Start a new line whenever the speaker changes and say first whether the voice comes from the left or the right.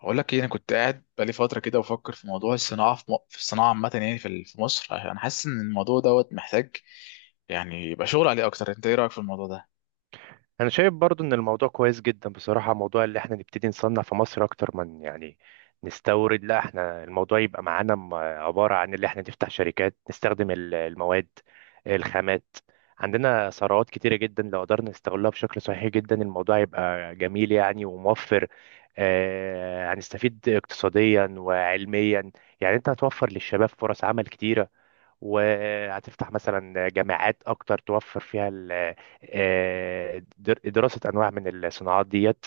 left: هقول لك ايه. انا كنت قاعد بقالي فتره كده بفكر في موضوع الصناعه في الصناعه عامه، يعني في مصر. انا حاسس ان الموضوع دوت محتاج يعني يبقى شغل عليه اكتر. انت ايه رايك في الموضوع ده؟
right: انا شايف برضو ان الموضوع كويس جدا بصراحة. موضوع اللي احنا نبتدي نصنع في مصر اكتر من يعني نستورد. لا، احنا الموضوع يبقى معانا عبارة عن اللي احنا نفتح شركات نستخدم المواد، الخامات. عندنا ثروات كتيرة جدا، لو قدرنا نستغلها بشكل صحيح جدا الموضوع يبقى جميل يعني، وموفر. هنستفيد اقتصاديا وعلميا. يعني انت هتوفر للشباب فرص عمل كتيرة، وهتفتح مثلا جامعات اكتر توفر فيها دراسة انواع من الصناعات ديت.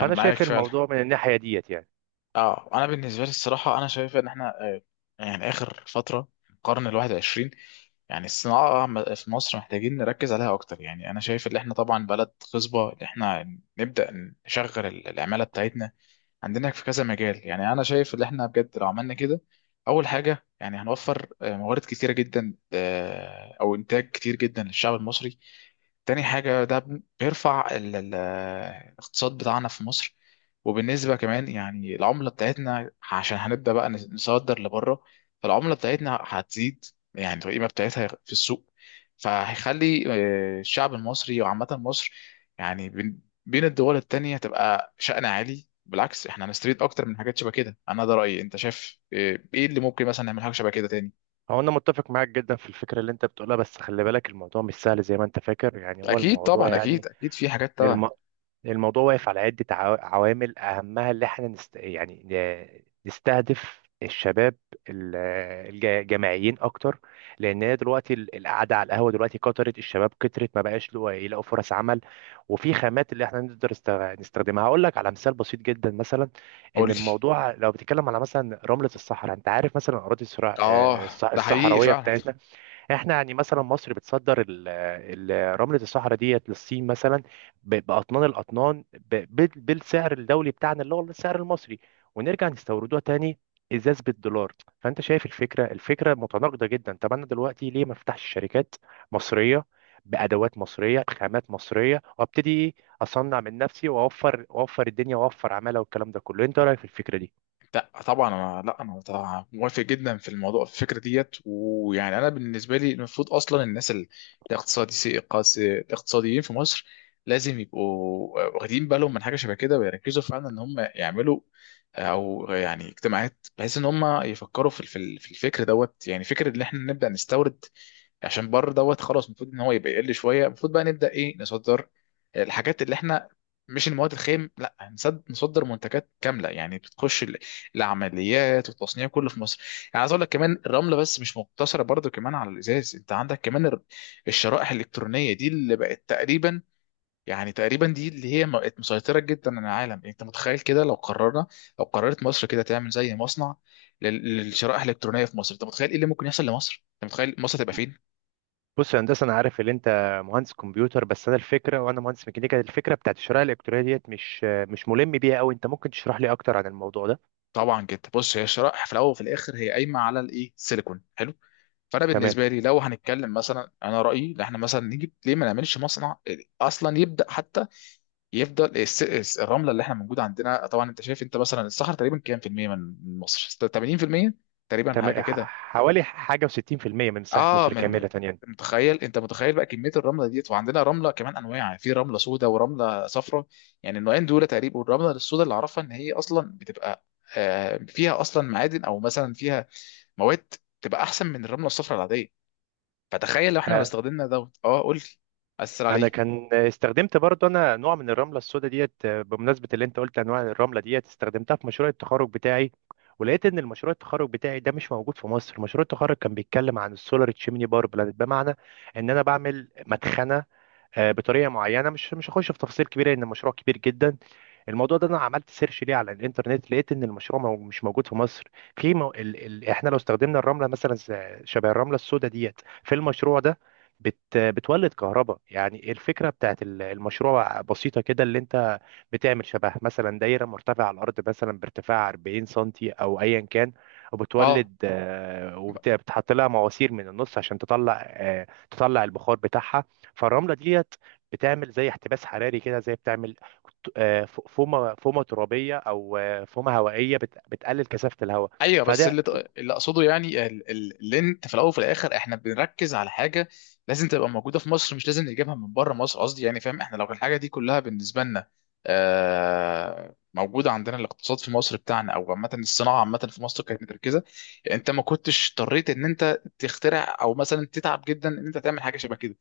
left: انا معاك
right: شايف
left: فعلا.
right: الموضوع من الناحية ديت يعني.
left: اه، انا بالنسبه لي الصراحه انا شايف ان احنا يعني اخر فتره القرن 21، يعني الصناعه في مصر محتاجين نركز عليها اكتر. يعني انا شايف ان احنا طبعا بلد خصبه، ان احنا نبدا نشغل العماله بتاعتنا. عندنا في كذا مجال. يعني انا شايف ان احنا بجد لو عملنا كده، اول حاجه يعني هنوفر موارد كتيره جدا، او انتاج كتير جدا للشعب المصري. تاني حاجه ده بيرفع الاقتصاد بتاعنا في مصر. وبالنسبه كمان يعني العمله بتاعتنا، عشان هنبدا بقى نصدر لبره، فالعمله بتاعتنا هتزيد يعني القيمه بتاعتها في السوق. فهيخلي الشعب المصري وعامه مصر يعني بين بين الدول التانية تبقى شأن عالي. بالعكس احنا هنستفيد اكتر من حاجات شبه كده. انا ده رايي، انت شايف ايه؟ إيه اللي ممكن مثلا نعمل حاجه شبه كده تاني؟
right: هو انا متفق معاك جدا في الفكرة اللي انت بتقولها، بس خلي بالك الموضوع مش سهل زي ما انت فاكر. يعني هو
left: اكيد
right: الموضوع
left: طبعا،
right: يعني
left: اكيد في حاجات طبعا.
right: الم... الموضوع واقف على عدة عوامل، أهمها اللي احنا نستهدف الشباب ال- الجامعيين أكتر. لأن هي دلوقتي القعدة على القهوة دلوقتي كترت، الشباب كترت ما بقاش يلاقوا فرص عمل. وفي خامات اللي احنا نقدر نستخدمها. هقول لك على مثال بسيط جدا مثلا،
left: قول
right: إن
left: لي.
right: الموضوع لو بتتكلم على مثلا رملة الصحراء. أنت عارف مثلا أراضي
left: اه، ده حقيقي
right: الصحراوية
left: فعلا.
right: بتاعتنا؟ احنا يعني مثلا مصر بتصدر رملة الصحراء ديت للصين مثلا، بأطنان الأطنان، بالسعر الدولي بتاعنا اللي هو السعر المصري، ونرجع نستوردوها تاني ازاز بالدولار. فانت شايف الفكره متناقضه جدا. طب انا دلوقتي ليه ما افتحش شركات مصريه، بادوات مصريه، بخامات مصريه، وابتدي ايه اصنع من نفسي، واوفر، واوفر الدنيا، واوفر عماله، والكلام ده كله؟ انت رايك في الفكره دي؟
left: لا طبعا، انا لا انا طبعاً موافق جدا في الموضوع، في الفكره ديت. ويعني انا بالنسبه لي المفروض اصلا الناس الاقتصادي، الاقتصاديين في مصر لازم يبقوا واخدين بالهم من حاجه شبه كده، ويركزوا فعلا ان هم يعملوا او يعني اجتماعات بحيث ان هم يفكروا في الفكر دوت. يعني فكره ان احنا نبدا نستورد عشان بره دوت خلاص، المفروض ان هو يبقى يقل شويه. المفروض بقى نبدا ايه، نصدر الحاجات اللي احنا، مش المواد الخام، لا، نصدر منتجات كامله، يعني بتخش العمليات والتصنيع كله في مصر. يعني عايز اقول لك كمان الرمله بس مش مقتصره برضو كمان على الازاز، انت عندك كمان الشرائح الالكترونيه دي اللي بقت تقريبا، يعني تقريبا دي اللي هي بقت مسيطره جدا على العالم. يعني انت متخيل كده لو قررنا، لو قررت مصر كده تعمل زي مصنع للشرائح الالكترونيه في مصر، انت متخيل ايه اللي ممكن يحصل لمصر؟ انت متخيل مصر تبقى فين؟
right: بص يا هندسه، انا عارف ان انت مهندس كمبيوتر، بس انا الفكره، وانا مهندس ميكانيكا الفكره بتاعت الشرائح الالكترونيه ديت مش ملم بيها قوي. انت ممكن تشرح لي اكتر عن الموضوع ده؟
left: طبعا جدا. بص، هي الشرائح في الاول وفي الاخر هي قايمه على الايه، السيليكون. حلو. فانا
right: تمام.
left: بالنسبه لي لو هنتكلم مثلا، انا رايي ان احنا مثلا نجيب، ليه ما نعملش مصنع اصلا يبدا حتى يفضل الرمله اللي احنا موجوده عندنا. طبعا انت شايف، انت مثلا الصحراء تقريبا كام في الميه من من مصر؟ 80% تقريبا،
right: تمام
left: حاجه
right: ح-
left: كده.
right: حوالي حاجه و60% من مساحه
left: اه،
right: مصر
left: من
right: كامله يعني.
left: متخيل، انت متخيل بقى كميه الرمله ديت؟ وعندنا رمله كمان انواع، في رمله سوداء ورمله صفراء. يعني النوعين دول تقريبا، والرمله السوداء اللي اعرفها ان هي اصلا بتبقى فيها اصلا معادن، او مثلا فيها مواد تبقى احسن من الرمله الصفراء العاديه. فتخيل لو احنا لو
right: آه،
left: استخدمنا دوت. اه قول لي. اثر
right: انا
left: عليه.
right: كان استخدمت برضه انا نوع من الرمله السوداء ديت، بمناسبه اللي انت قلت انواع الرمله ديت، استخدمتها في مشروع التخرج بتاعي. ولقيت ان المشروع التخرج بتاعي ده مش موجود في مصر. مشروع التخرج كان بيتكلم عن السولار تشيمني بار بلانت، بمعنى ان انا بعمل مدخنه بطريقه معينه. مش هخش في تفاصيل كبيره لان المشروع كبير جدا. الموضوع ده انا عملت سيرش ليه على الانترنت، لقيت ان المشروع مش موجود في مصر. في مو... ال... ال... احنا لو استخدمنا الرمله مثلا شبه الرمله السوداء ديت في المشروع ده بتولد كهرباء. يعني الفكره بتاعت المشروع بسيطه كده، اللي انت بتعمل شبه مثلا دايره مرتفعه على الارض مثلا بارتفاع 40 سنتي او ايا كان،
left: اه،
right: وبتولد آه، وبتحط لها مواسير من النص عشان تطلع، تطلع البخار بتاعها. فالرمله ديت بتعمل زي احتباس حراري كده، زي بتعمل فومه ترابيه، او فومه هوائيه بتقلل كثافه الهواء.
left: ايوه. بس
right: فده
left: اللي اللي اقصده يعني اللي انت في الاول وفي الاخر احنا بنركز على حاجه لازم تبقى موجوده في مصر، مش لازم نجيبها من بره مصر، قصدي يعني فاهم؟ احنا لو الحاجه دي كلها بالنسبه لنا موجوده عندنا، الاقتصاد في مصر بتاعنا او عامه الصناعه عامه في مصر كانت متركزه، انت ما كنتش اضطريت ان انت تخترع او مثلا تتعب جدا ان انت تعمل حاجه شبه كده.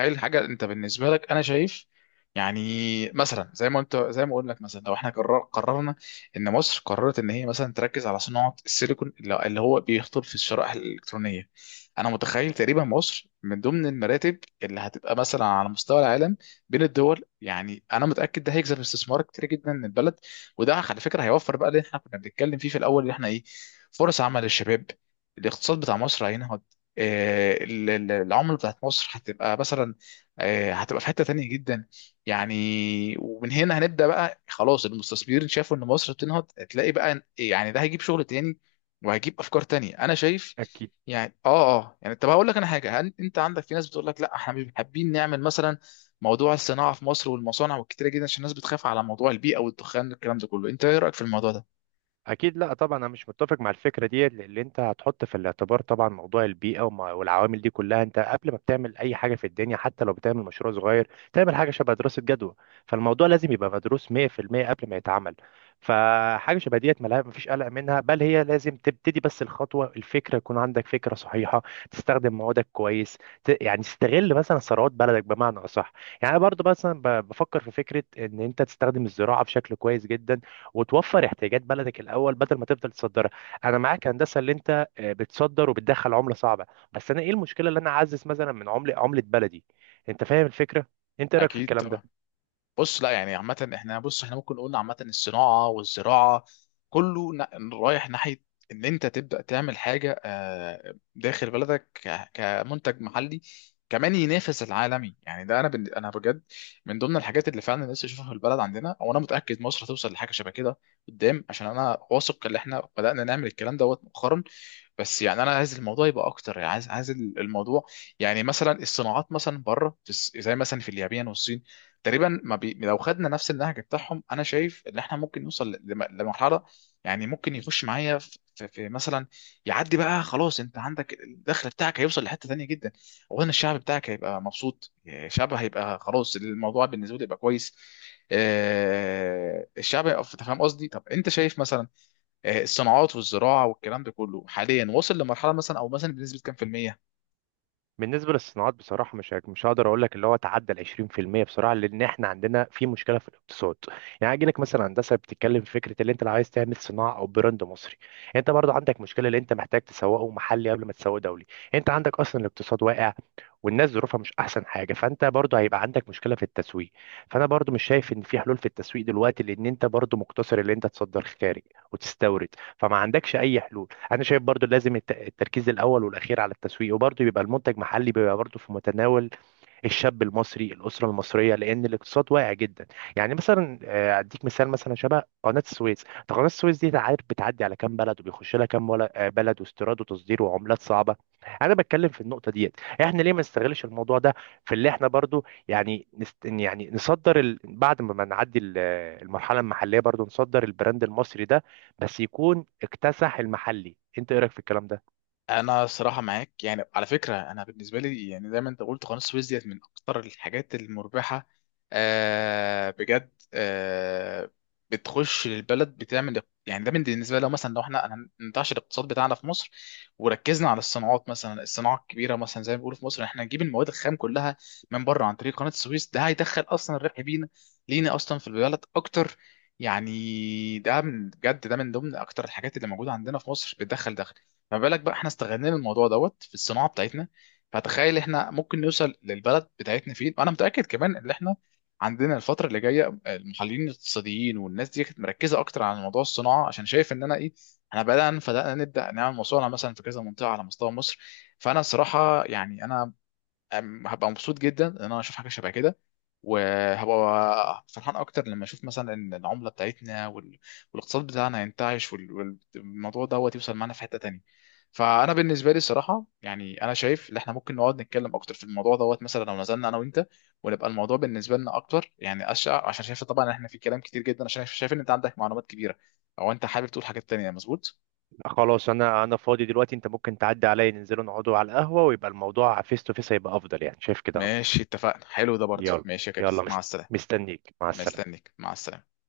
left: ايه الحاجه انت بالنسبه لك؟ انا شايف يعني، مثلا زي ما انت، زي ما اقول لك مثلا لو احنا قررنا، ان مصر قررت ان هي مثلا تركز على صناعه السيليكون اللي اللي هو بيخطر في الشرائح الالكترونيه، انا متخيل تقريبا مصر من ضمن المراتب اللي هتبقى مثلا على مستوى العالم بين الدول. يعني انا متاكد ده هيجذب استثمار كتير جدا من البلد، وده على فكره هيوفر بقى اللي احنا كنا بنتكلم فيه في الاول، اللي احنا ايه، فرص عمل للشباب. الاقتصاد بتاع مصر هينهض، العمله بتاعت مصر هتبقى مثلا هتبقى في حتة تانية جدا يعني. ومن هنا هنبدأ بقى خلاص، المستثمرين شافوا ان مصر بتنهض، هتلاقي بقى يعني ده هيجيب شغل تاني، وهيجيب افكار تانية، انا شايف
right: أكيد.
left: يعني. اه يعني طب هقول لك انا حاجة، انت عندك في ناس بتقول لك لا احنا مش حابين نعمل مثلا موضوع الصناعة في مصر والمصانع والكتيرة جدا، عشان الناس بتخاف على موضوع البيئة والدخان والكلام ده كله. انت ايه رأيك في الموضوع ده؟
right: اكيد، لا طبعا انا مش متفق مع الفكره دي. اللي انت هتحط في الاعتبار طبعا موضوع البيئه والعوامل دي كلها. انت قبل ما بتعمل اي حاجه في الدنيا، حتى لو بتعمل مشروع صغير، تعمل حاجه شبه دراسه جدوى. فالموضوع لازم يبقى مدروس 100% قبل ما يتعمل. فحاجه شبه ديت مفيش قلق منها، بل هي لازم تبتدي، بس الخطوه الفكره يكون عندك فكره صحيحه، تستخدم موادك كويس، يعني تستغل مثلا ثروات بلدك بمعنى اصح. يعني أنا برضو مثلا بفكر في فكره ان انت تستخدم الزراعه بشكل كويس جدا، وتوفر احتياجات بلدك الاول بدل ما تفضل تصدرها. انا معاك هندسه اللي انت بتصدر وبتدخل عمله صعبه، بس انا ايه المشكله اللي انا اعزز مثلا من عمله، عمله بلدي. انت فاهم الفكره؟ انت إيه رايك في
left: اكيد
right: الكلام ده؟
left: طبعا. بص، لا يعني عامة احنا، بص احنا ممكن نقول عامة الصناعة والزراعة كله رايح ناحية ان انت تبدأ تعمل حاجة داخل بلدك كمنتج محلي كمان ينافس العالمي. يعني ده انا انا بجد من ضمن الحاجات اللي فعلا لسه اشوفها في البلد عندنا، وانا متأكد مصر هتوصل لحاجة شبه كده قدام، عشان انا واثق ان احنا بدأنا نعمل الكلام دوت مؤخرا. بس يعني انا عايز الموضوع يبقى اكتر، يعني عايز الموضوع يعني مثلا الصناعات مثلا بره زي مثلا في اليابان والصين تقريبا. ما بي... لو خدنا نفس النهج بتاعهم انا شايف ان احنا ممكن نوصل لمرحله يعني ممكن يخش معايا في, في في مثلا يعدي بقى خلاص. انت عندك الدخل بتاعك هيوصل لحته تانيه جدا. اولا الشعب بتاعك هيبقى مبسوط، الشعب هيبقى خلاص الموضوع بالنسبه له يبقى كويس. أنت فاهم قصدي؟ طب انت شايف مثلا الصناعات والزراعه والكلام ده كله حاليا وصل لمرحله مثلا، او مثلا بنسبه كام في الميه؟
right: بالنسبة للصناعات بصراحة، مش هقدر أقول لك اللي هو تعدى ال 20% بصراحة، لأن إحنا عندنا في مشكلة في الاقتصاد. يعني هاجي لك مثلا هندسة، بتتكلم في فكرة اللي أنت لو عايز تعمل صناعة أو براند مصري، أنت برضو عندك مشكلة اللي أنت محتاج تسوقه محلي قبل ما تسوقه دولي. أنت عندك أصلا الاقتصاد واقع، والناس ظروفها مش أحسن حاجة، فأنت برضو هيبقى عندك مشكلة في التسويق. فأنا برضو مش شايف إن في حلول في التسويق دلوقتي، لأن أنت برضو مقتصر اللي أنت تصدر خارج وتستورد، فما عندكش أي حلول. انا شايف برضو لازم التركيز الاول والاخير على التسويق، وبرضو يبقى المنتج محلي بيبقى برضو في متناول الشاب المصري، الاسره المصريه، لان الاقتصاد واقع جدا. يعني مثلا اديك مثال مثلا شبه قناه السويس. طب قناه السويس دي عارف بتعدي على كام بلد، وبيخش لها كام بلد، واستيراد وتصدير وعملات صعبه. انا بتكلم في النقطه ديت، احنا ليه ما نستغلش الموضوع ده في اللي احنا برضو يعني نصدر، بعد ما نعدي المرحله المحليه برضو نصدر البراند المصري ده، بس يكون اكتسح المحلي. انت ايه رايك في الكلام ده؟
left: انا صراحه معاك، يعني على فكره انا بالنسبه لي يعني زي ما انت قلت قناه السويس ديت من اكتر الحاجات المربحه، آه بجد آه، بتخش للبلد بتعمل. يعني ده من بالنسبه لو مثلا لو احنا ننتعش الاقتصاد بتاعنا في مصر وركزنا على الصناعات، مثلا الصناعه الكبيره مثلا زي ما بيقولوا في مصر احنا نجيب المواد الخام كلها من بره عن طريق قناه السويس، ده هيدخل اصلا الربح لينا اصلا في البلد اكتر. يعني ده من بجد ده من ضمن اكتر الحاجات اللي موجوده عندنا في مصر بتدخل دخل. فما بالك بقى احنا استغلينا الموضوع دوت في الصناعه بتاعتنا؟ فتخيل احنا ممكن نوصل للبلد بتاعتنا فين. وانا متاكد كمان ان احنا عندنا الفتره اللي جايه المحللين الاقتصاديين والناس دي كانت مركزه اكتر على موضوع الصناعه، عشان شايف ان انا ايه، احنا بدانا نبدا نعمل مصانع مثلا في كذا منطقه على مستوى مصر. فانا الصراحه يعني انا هبقى مبسوط جدا ان انا اشوف حاجه شبه كده، وهبقى فرحان اكتر لما اشوف مثلا ان العمله بتاعتنا والاقتصاد بتاعنا ينتعش والموضوع دوت يوصل معانا في حته تانية. فانا بالنسبه لي الصراحه يعني انا شايف ان احنا ممكن نقعد نتكلم اكتر في الموضوع دوت، مثلا لو نزلنا انا وانت ونبقى الموضوع بالنسبه لنا اكتر يعني. عشان شايف طبعا إن احنا في كلام كتير جدا، عشان شايف ان انت عندك معلومات كبيره، او انت حابب تقول حاجات تانية. مظبوط،
right: خلاص، انا فاضي دلوقتي. انت ممكن تعدي عليا، ننزلوا نقعدوا على القهوة، ويبقى الموضوع فيس تو فيس، هيبقى افضل يعني. شايف كده افضل.
left: ماشي اتفقنا. حلو ده برضه،
right: يلا،
left: ماشي يا كامل،
right: يلا يلا،
left: مع
right: ماشي.
left: السلامه.
right: مستنيك، مع السلامة.
left: مستنيك، مع السلامه.